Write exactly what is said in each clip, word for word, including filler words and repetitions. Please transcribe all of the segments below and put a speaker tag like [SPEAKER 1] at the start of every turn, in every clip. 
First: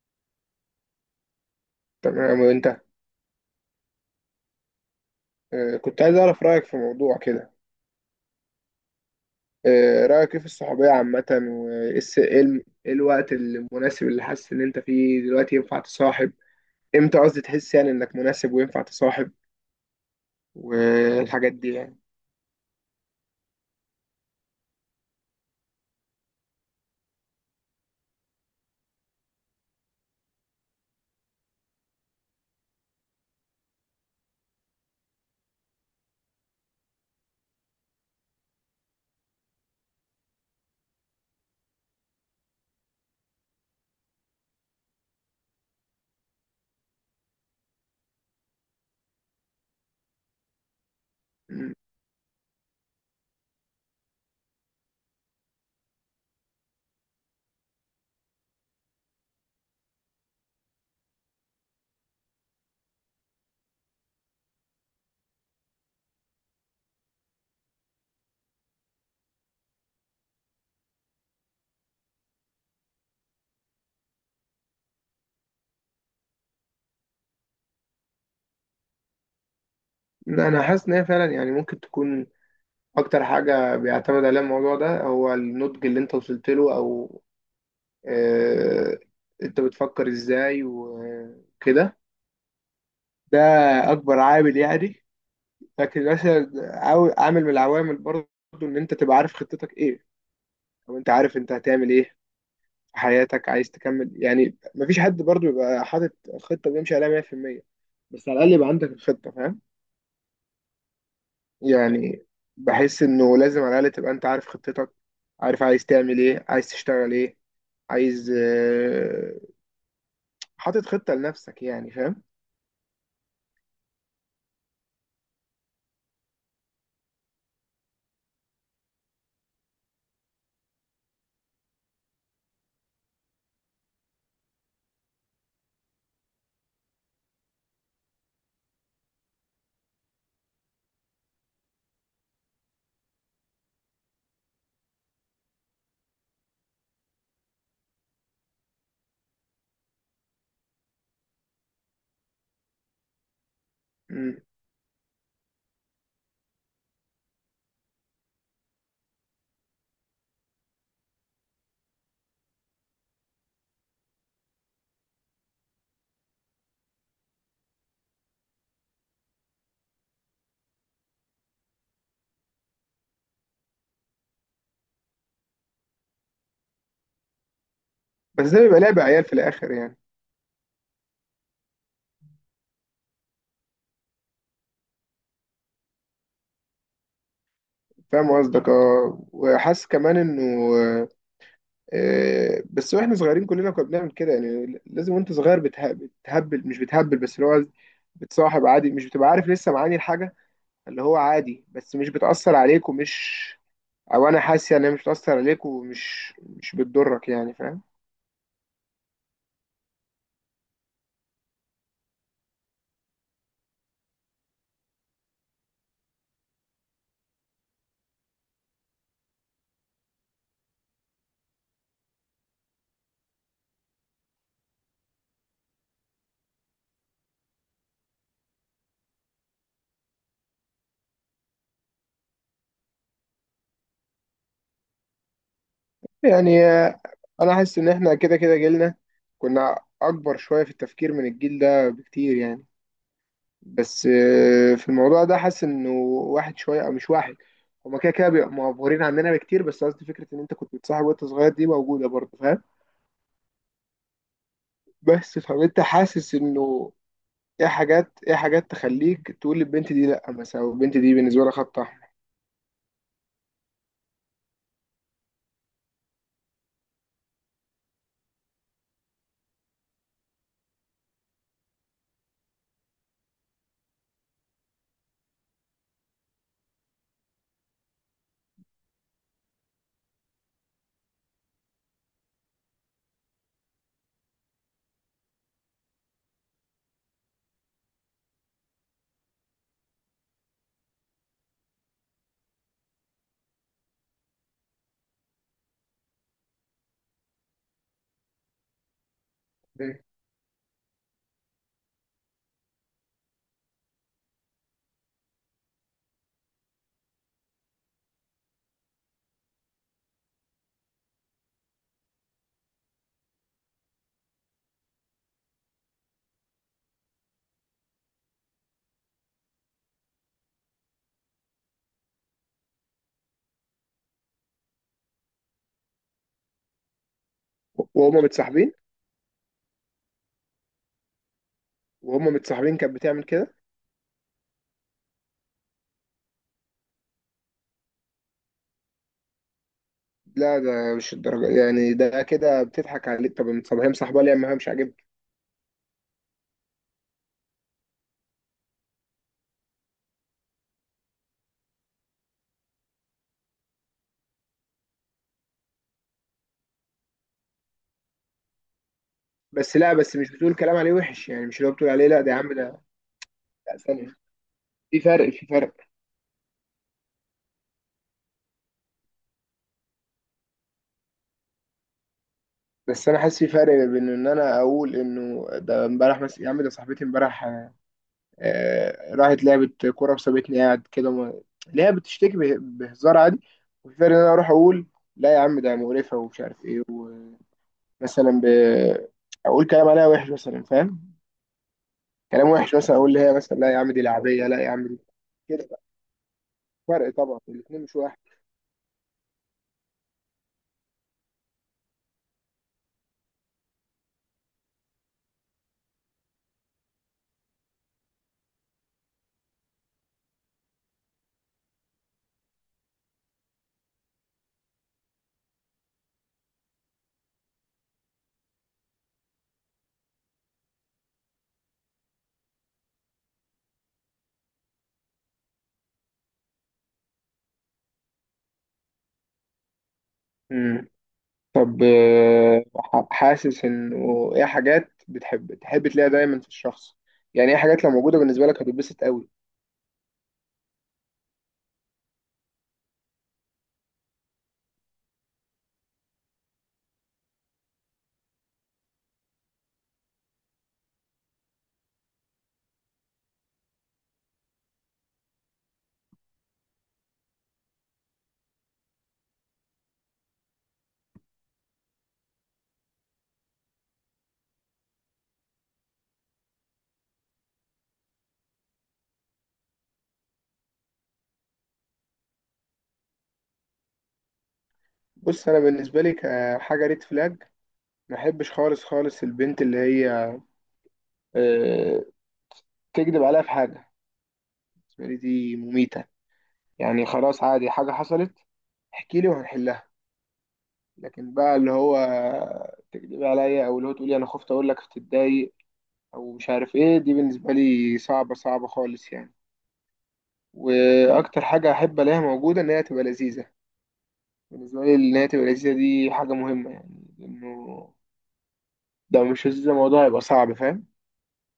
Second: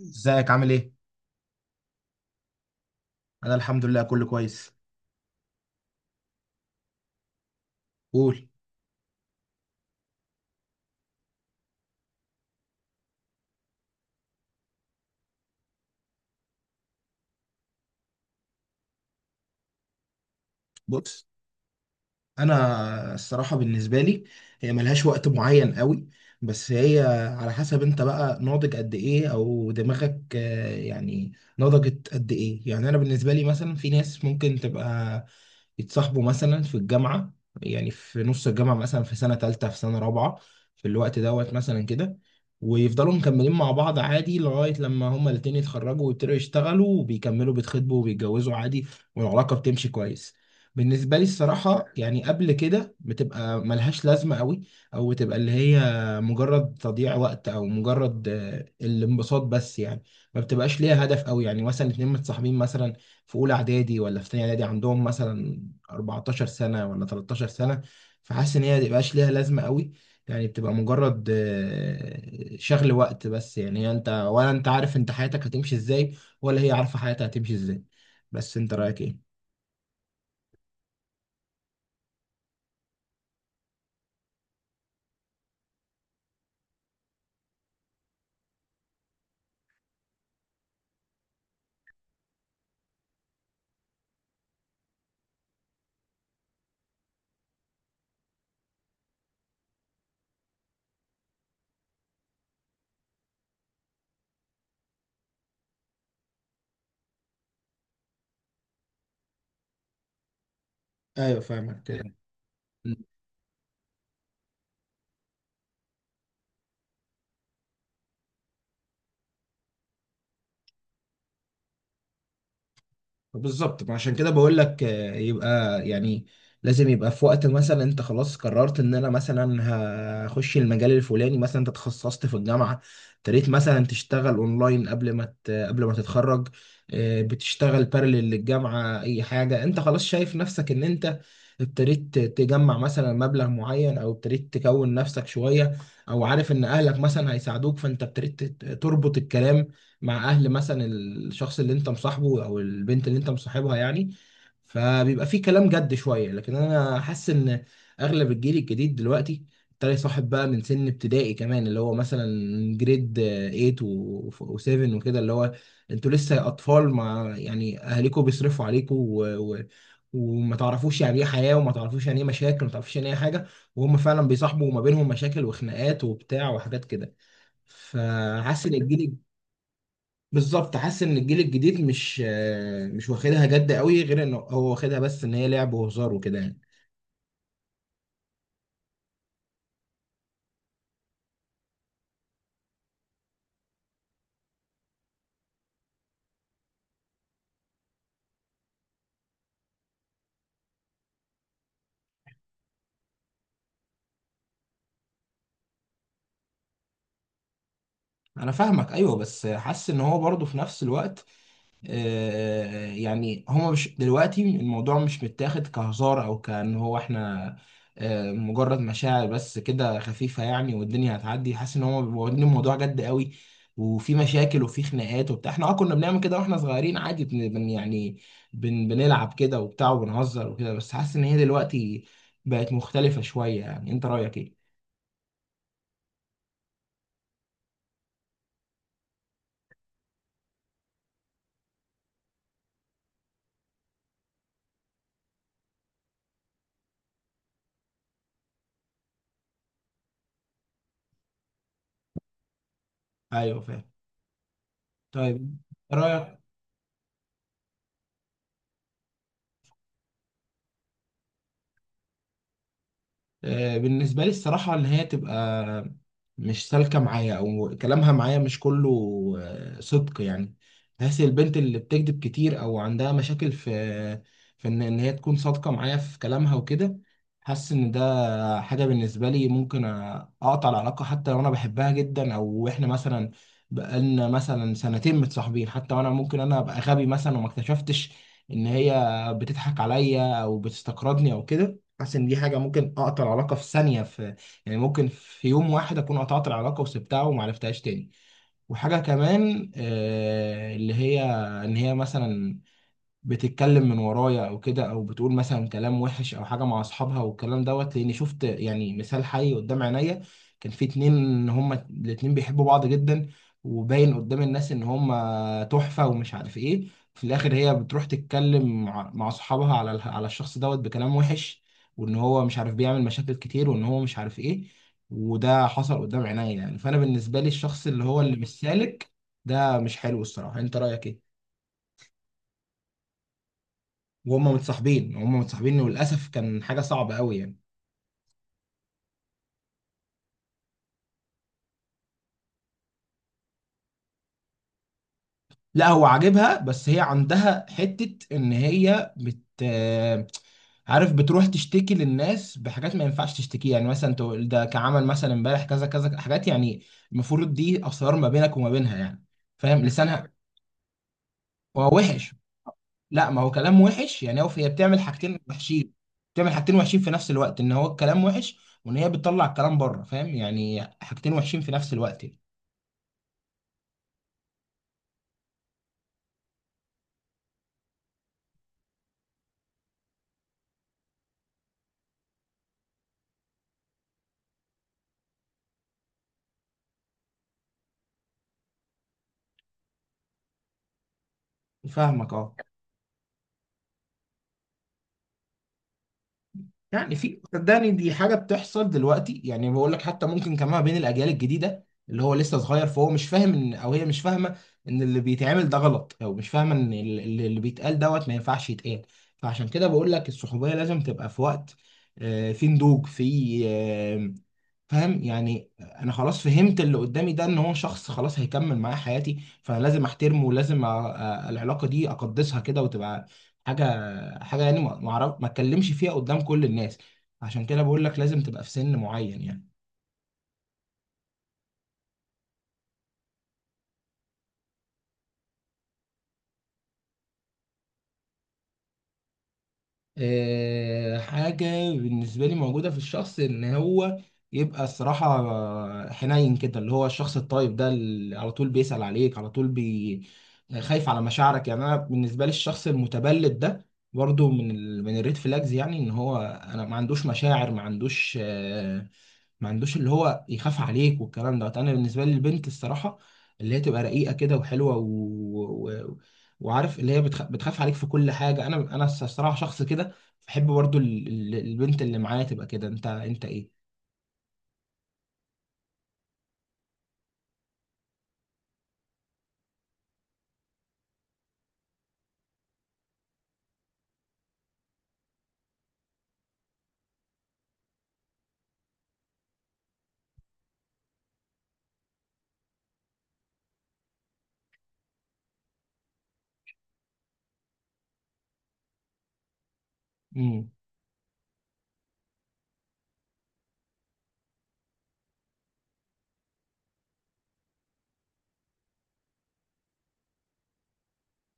[SPEAKER 1] ازيك، عامل ايه؟
[SPEAKER 2] تمام وانت.
[SPEAKER 1] انا الحمد لله كله كويس.
[SPEAKER 2] آه، كنت عايز اعرف رايك في موضوع كده.
[SPEAKER 1] قول.
[SPEAKER 2] آه، رايك ايه في الصحوبيه عامه وايه الس- ايه الم- ايه الوقت المناسب اللي حاسس ان انت فيه دلوقتي ينفع تصاحب؟ امتى قصدي تحس يعني انك مناسب وينفع تصاحب
[SPEAKER 1] بص،
[SPEAKER 2] والحاجات دي يعني.
[SPEAKER 1] انا الصراحه بالنسبه لي هي ملهاش وقت معين قوي، بس هي على حسب انت بقى ناضج قد ايه او دماغك آه، يعني نضجت قد ايه. يعني انا بالنسبه لي مثلا في ناس ممكن تبقى يتصاحبوا مثلا في الجامعة، يعني في نص الجامعة مثلا في سنة تالتة في سنة رابعة، في الوقت دوت مثلا كده، ويفضلوا مكملين مع بعض عادي لغاية لما هما الاتنين يتخرجوا ويبتدوا يشتغلوا وبيكملوا بيتخطبوا وبيتجوزوا عادي، والعلاقة بتمشي كويس. بالنسبة لي
[SPEAKER 2] م.
[SPEAKER 1] الصراحة يعني قبل كده بتبقى ملهاش لازمة قوي، أو بتبقى اللي هي مجرد تضييع وقت أو مجرد آه، الانبساط بس يعني، ما بتبقاش ليها هدف قوي. يعني مثلا اتنين متصاحبين مثلا في أولى إعدادي ولا في تانية إعدادي، عندهم مثلا 14 سنة ولا 13 سنة، فحاسس ان هي مبقاش ليها لازمة قوي، يعني بتبقى مجرد آه، شغل وقت بس. يعني انت ولا انت عارف انت حياتك هتمشي ازاي، ولا هي عارفة حياتها هتمشي ازاي. بس انت رأيك ايه؟
[SPEAKER 2] انا حاسس ان هي فعلا يعني ممكن تكون اكتر حاجه بيعتمد عليها الموضوع ده هو النضج اللي انت وصلت له او آه، انت بتفكر ازاي وكده. ده اكبر عامل يعني، لكن مثلا عاو- عامل من العوامل برضو، ان انت تبقى عارف خطتك ايه او انت عارف انت هتعمل ايه في حياتك، عايز تكمل يعني. مفيش حد برضو يبقى حاطط خطة بيمشي عليها مية في المية، بس على الاقل يبقى عندك الخطة، فاهم
[SPEAKER 1] ايوه، فاهمك.
[SPEAKER 2] يعني؟ بحس انه لازم على الاقل تبقى انت عارف خطتك، عارف عايز تعمل ايه، عايز تشتغل ايه، عايز آه، حاطط خطة لنفسك يعني، فاهم؟
[SPEAKER 1] بالظبط، عشان كده بقول لك آه، يبقى يعني لازم يبقى في وقت مثلا انت خلاص قررت ان انا مثلا هخش المجال الفلاني، مثلا انت تخصصت في الجامعه، ابتديت مثلا تشتغل اونلاين قبل ما ت- قبل ما تتخرج، آه، بتشتغل بارلل للجامعه، اي حاجه انت خلاص شايف نفسك ان انت ابتديت تجمع مثلا مبلغ معين او ابتديت تكون نفسك شويه، او عارف ان اهلك مثلا هيساعدوك، فانت ابتديت تربط الكلام مع اهل مثلا الشخص اللي انت مصاحبه او البنت اللي انت مصاحبها يعني،
[SPEAKER 2] مم.
[SPEAKER 1] فبيبقى في كلام جد شويه. لكن انا حاسس ان اغلب الجيل الجديد دلوقتي ابتدى يصاحب بقى من سن ابتدائي كمان، اللي هو مثلا جريد 8 و7 وكده، اللي هو انتوا لسه اطفال مع يعني اهاليكم بيصرفوا عليكم، و... و... وما تعرفوش يعني ايه حياه، وما تعرفوش يعني ايه مشاكل، وما تعرفوش يعني ايه حاجه، وهم فعلا بيصاحبوا ما بينهم مشاكل وخناقات وبتاع وحاجات كده.
[SPEAKER 2] بس ده
[SPEAKER 1] فحاسس ان
[SPEAKER 2] بيبقى لعب
[SPEAKER 1] الجيل،
[SPEAKER 2] عيال في الاخر يعني.
[SPEAKER 1] بالظبط، حاسس ان الجيل الجديد مش آه، مش واخدها جد قوي، غير انه هو واخدها بس ان هي لعب وهزار وكده يعني.
[SPEAKER 2] فاهم قصدك اه، وحاسس كمان انه آه، آه، بس واحنا صغيرين كلنا كنا بنعمل كده يعني، لازم وانت صغير بتها- بتهبل مش بتهبل، بس اللي هو بتصاحب عادي، مش بتبقى عارف لسه معاني الحاجة، اللي هو عادي بس مش بتأثر عليك ومش، او انا حاسس يعني مش بتأثر عليك ومش مش بتضرك يعني، فاهم؟
[SPEAKER 1] انا فاهمك، ايوه، بس حاسس ان هو برضه في نفس الوقت، آه، يعني هما مش دلوقتي الموضوع مش متاخد كهزار او كأن هو احنا آه، مجرد مشاعر بس كده خفيفة يعني والدنيا هتعدي. حاسس ان هما بيبقوا واخدين الموضوع جد قوي، وفي مشاكل وفي خناقات وبتاع، احنا اه كنا بنعمل كده واحنا صغيرين عادي، بن بن- يعني بن بنلعب كده وبتاع وبنهزر وكده، بس حاسس ان هي دلوقتي بقت مختلفة شوية. يعني انت رأيك ايه؟
[SPEAKER 2] يعني آه، انا حاسس ان احنا كده كده جيلنا كنا اكبر شوية في التفكير من الجيل ده بكتير يعني. بس آه، في الموضوع ده حاسس انه واحد شويه، او مش واحد، هما كده كده بيبقوا مغفورين عننا بكتير، بس قصدي فكره ان انت كنت بتصاحب وانت صغير دي موجوده برضه، فاهم؟
[SPEAKER 1] ايوه، فاهم.
[SPEAKER 2] بس
[SPEAKER 1] طيب،
[SPEAKER 2] فانت حاسس
[SPEAKER 1] رأيك،
[SPEAKER 2] انه ايه حاجات، ايه حاجات تخليك تقول للبنت دي لا مثلا، او البنت دي بالنسبه لها خط احمر.
[SPEAKER 1] آه، بالنسبة لي الصراحة إن هي تبقى مش سالكة معايا، أو كلامها معايا مش كله آه، صدق يعني. بحس البنت اللي بتكذب كتير أو عندها مشاكل في في إن إن هي تكون صادقة معايا في كلامها وكده، حاسس إن ده حاجة بالنسبة لي ممكن أ- أقطع العلاقة، حتى لو أنا بحبها جدا، أو إحنا مثلا بقالنا مثلا سنتين متصاحبين حتى، وأنا ممكن أنا أبقى غبي مثلا وما اكتشفتش إن هي بتضحك عليا أو بتستقرضني أو كده. حاسس ان دي حاجه ممكن اقطع العلاقه في ثانيه، في يعني ممكن في يوم واحد اكون قطعت العلاقه وسبتها وما عرفتهاش تاني. وحاجه كمان
[SPEAKER 2] إيه؟
[SPEAKER 1] آه اللي هي، ان هي مثلا بتتكلم من ورايا او كده، او بتقول مثلا كلام وحش او حاجه مع اصحابها، والكلام دوت، لاني شفت يعني مثال حي قدام عينيا. كان في اتنين هما الاتنين بيحبوا بعض جدا، وباين قدام الناس ان هما تحفه ومش عارف ايه، في الاخر هي بتروح تتكلم مع مع اصحابها على ال- على الشخص دوت بكلام وحش، وان هو مش عارف بيعمل مشاكل كتير، وان هو مش عارف ايه. وده حصل قدام عينيا يعني، فانا بالنسبه لي الشخص اللي هو
[SPEAKER 2] وهما
[SPEAKER 1] اللي مش
[SPEAKER 2] متصاحبين؟
[SPEAKER 1] سالك ده مش حلو الصراحه. انت رايك ايه؟
[SPEAKER 2] وهما متصاحبين كانت بتعمل كده؟
[SPEAKER 1] وهم متصاحبين هم متصاحبين وللاسف، كان حاجه صعبه قوي يعني.
[SPEAKER 2] لا ده مش الدرجه يعني، ده كده بتضحك عليه. طب ما هي مصاحبه ليه؟ ما هي مش عاجبك.
[SPEAKER 1] لا، هو عاجبها، بس هي عندها حته ان هي بت، عارف، بتروح تشتكي للناس بحاجات ما ينفعش تشتكيها، يعني مثلا تقول ده كعمل مثلا امبارح كذا كذا حاجات يعني، المفروض دي اسرار ما بينك وما بينها يعني.
[SPEAKER 2] بس
[SPEAKER 1] فاهم
[SPEAKER 2] لا، بس مش
[SPEAKER 1] لسانها
[SPEAKER 2] بتقول كلام عليه وحش يعني، مش اللي هو بتقول
[SPEAKER 1] هو
[SPEAKER 2] عليه لا ده
[SPEAKER 1] وحش.
[SPEAKER 2] يا عم ده.
[SPEAKER 1] لا، ما هو
[SPEAKER 2] لا
[SPEAKER 1] كلام
[SPEAKER 2] ثانيه،
[SPEAKER 1] وحش يعني، هو هي
[SPEAKER 2] في
[SPEAKER 1] بتعمل
[SPEAKER 2] فرق،
[SPEAKER 1] حاجتين
[SPEAKER 2] في فرق
[SPEAKER 1] وحشين بتعمل حاجتين وحشين في نفس الوقت، ان هو الكلام وحش، وان هي بتطلع الكلام بره، فاهم؟ يعني حاجتين وحشين في نفس الوقت يعني.
[SPEAKER 2] بس انا حاسس في فرق بين ان انا اقول انه ده امبارح مثلا، يا عم ده صاحبتي امبارح آه، راحت لعبت كوره وسابتني قاعد كده ما… اللي هي بتشتكي به- بهزار عادي. وفي فرق ان انا اروح اقول لا يا عم ده مقرفه ومش عارف ايه، ومثلا ب… اقول كلام عليها وحش مثلا، فاهم؟
[SPEAKER 1] فاهمك،
[SPEAKER 2] كلام
[SPEAKER 1] اه
[SPEAKER 2] وحش، مثلا اقول لها مثلا لا يا عم دي لعبيه، لا يا عم دي كده. فرق
[SPEAKER 1] يعني
[SPEAKER 2] طبعا،
[SPEAKER 1] في،
[SPEAKER 2] الاثنين
[SPEAKER 1] صدقني
[SPEAKER 2] مش
[SPEAKER 1] دي حاجة بتحصل دلوقتي، يعني بقول لك حتى ممكن كمان بين الأجيال الجديدة اللي هو لسه صغير، فهو مش فاهم إن، أو هي مش فاهمة إن اللي بيتعمل ده غلط، أو مش فاهمة إن ال- ال- اللي بيتقال دوت ما ينفعش يتقال. فعشان كده بقول لك الصحوبية لازم تبقى في وقت، آه، في نضوج، في، فاهم يعني، انا خلاص فهمت اللي قدامي ده ان هو شخص خلاص هيكمل معايا حياتي، فانا لازم احترمه، ولازم أ- أ- العلاقه دي اقدسها كده وتبقى حاجه حاجه يعني ما ما اعرف ما اتكلمش فيها قدام كل الناس. عشان كده بقول لك لازم تبقى في سن معين يعني.
[SPEAKER 2] واحد. طب آه، ح- حاسس انه ايه حاجات بتحب تحب تلاقيها دايما في الشخص؟ يعني ايه حاجات لو موجوده بالنسبه لك هتتبسط قوي؟
[SPEAKER 1] آه، حاجة بالنسبة لي موجودة في الشخص إن هو يبقى الصراحة حنين كده، اللي هو الشخص الطيب ده، اللي على طول بيسأل عليك، على طول بي خايف على مشاعرك. يعني أنا بالنسبة لي الشخص المتبلد ده برضو من ال... من الريد فلاجز، يعني إن هو أنا ما عندوش مشاعر، ما عندوش آه، ما عندوش اللي هو يخاف عليك والكلام ده. انا بالنسبه لي البنت الصراحه اللي هي تبقى رقيقه كده وحلوه و... و... وعارف اللي هي بتخ... بتخاف عليك في كل حاجه. انا انا الصراحه شخص كده بحب برضو ال... ال- البنت اللي معايا تبقى كده، انت انت.
[SPEAKER 2] بص انا بالنسبه لي كحاجه ريد فلاج، ما احبش خالص خالص البنت اللي هي آه، تكذب عليها في حاجه. بالنسبه لي دي مميته، يعني خلاص عادي حاجه حصلت، احكي لي وهنحلها، لكن بقى اللي هو تكذبي عليا، او اللي هو تقولي انا خفت اقول لك تتضايق او مش عارف ايه، دي بالنسبه لي صعبه، صعبه خالص يعني.
[SPEAKER 1] ايه،
[SPEAKER 2] واكتر حاجه احب الاقيها موجوده ان هي تبقى لذيذه. بالنسبه لي ان هي تبقى لذيذه دي حاجه مهمه يعني، لانه لو مش لذيذه الموضوع هيبقى صعب، فاهم؟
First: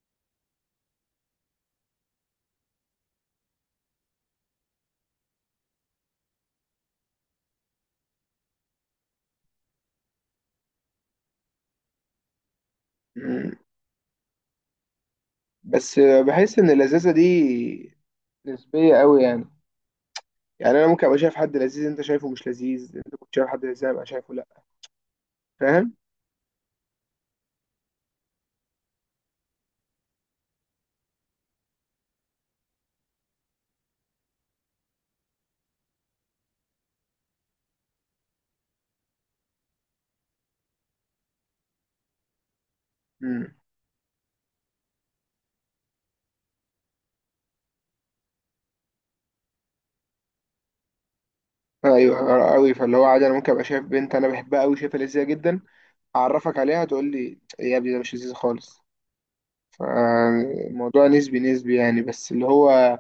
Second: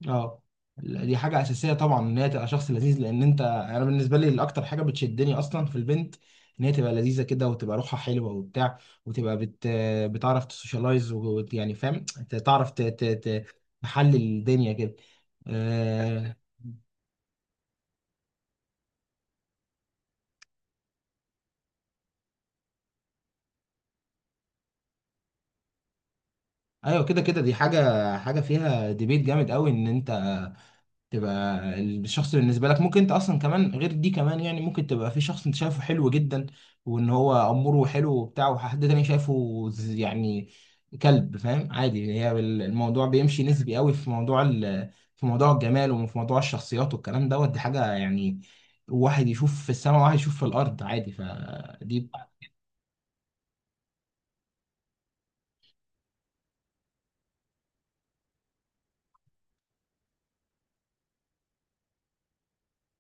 [SPEAKER 1] اه، لا، دي حاجة أساسية طبعا إن هي تبقى شخص لذيذ، لأن أنت، أنا بالنسبة لي الأكتر حاجة بتشدني أصلا في البنت إن هي تبقى لذيذة كده، وتبقى روحها حلوة وبتاع، وتبقى بت... بتعرف تسوشيالايز ويعني فاهم، ت- تعرف ت... ت... ت...
[SPEAKER 2] مم.
[SPEAKER 1] تحلل الدنيا كده.
[SPEAKER 2] بس
[SPEAKER 1] آه...
[SPEAKER 2] بحس ان اللذاذه دي نسبيه قوي يعني. يعني انا ممكن ابقى شايف حد لذيذ انت شايفه مش لذيذ، انت كنت شايف حد لذيذ أنا ابقى شايفه لا، فاهم؟
[SPEAKER 1] أيوه، كده كده دي حاجة، حاجة فيها ديبيت جامد قوي إن أنت تبقى الشخص بالنسبة لك، ممكن انت اصلا كمان غير دي كمان، يعني ممكن تبقى في شخص انت شايفه حلو جدا وان هو اموره حلو وبتاع، وحد تاني شايفه ز- يعني كلب، فاهم؟ عادي، هي بال- الموضوع بيمشي
[SPEAKER 2] مم.
[SPEAKER 1] نسبي قوي في موضوع ال... في موضوع الجمال، وفي موضوع الشخصيات والكلام دوت، دي حاجة يعني واحد يشوف في السماء وواحد يشوف في الارض عادي، فدي.
[SPEAKER 2] ايوه قوي، فاللي هو عادي انا ممكن ابقى شايف بنت انا بحبها قوي شايفها لذيذه جدا، اعرفك عليها تقول لي يا ابني ده مش لذيذ خالص. فالموضوع نسبي نسبي يعني. بس اللي هو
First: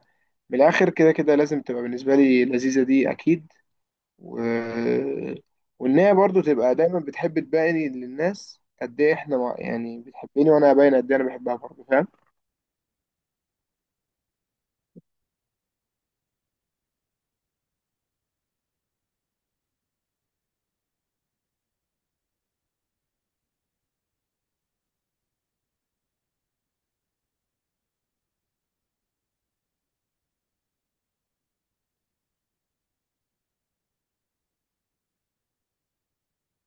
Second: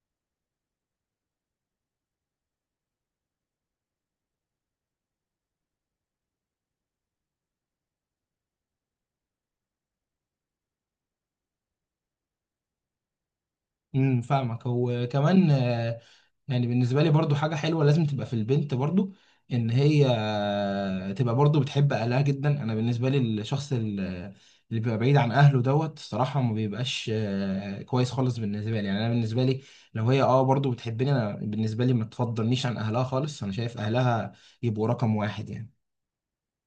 [SPEAKER 2] من الاخر كده كده لازم تبقى بالنسبه لي لذيذه، دي اكيد. و… وان هي برضو تبقى دايما بتحب تبين للناس قد ايه احنا مع… يعني بتحبني، وانا باين قد ايه انا بحبها برضو، فاهم؟
[SPEAKER 1] امم فاهمك. وكمان، يعني بالنسبة لي برضو حاجة حلوة لازم تبقى في البنت برضو، ان هي تبقى برضو بتحب اهلها جدا. انا بالنسبة لي الشخص ال- اللي بيبقى بعيد عن اهله دوت الصراحة ما بيبقاش آه، كويس خالص بالنسبة لي يعني. انا بالنسبة لي لو هي اه برضو بتحبني، انا بالنسبة لي ما تفضلنيش عن اهلها خالص، انا شايف اهلها يبقوا رقم واحد يعني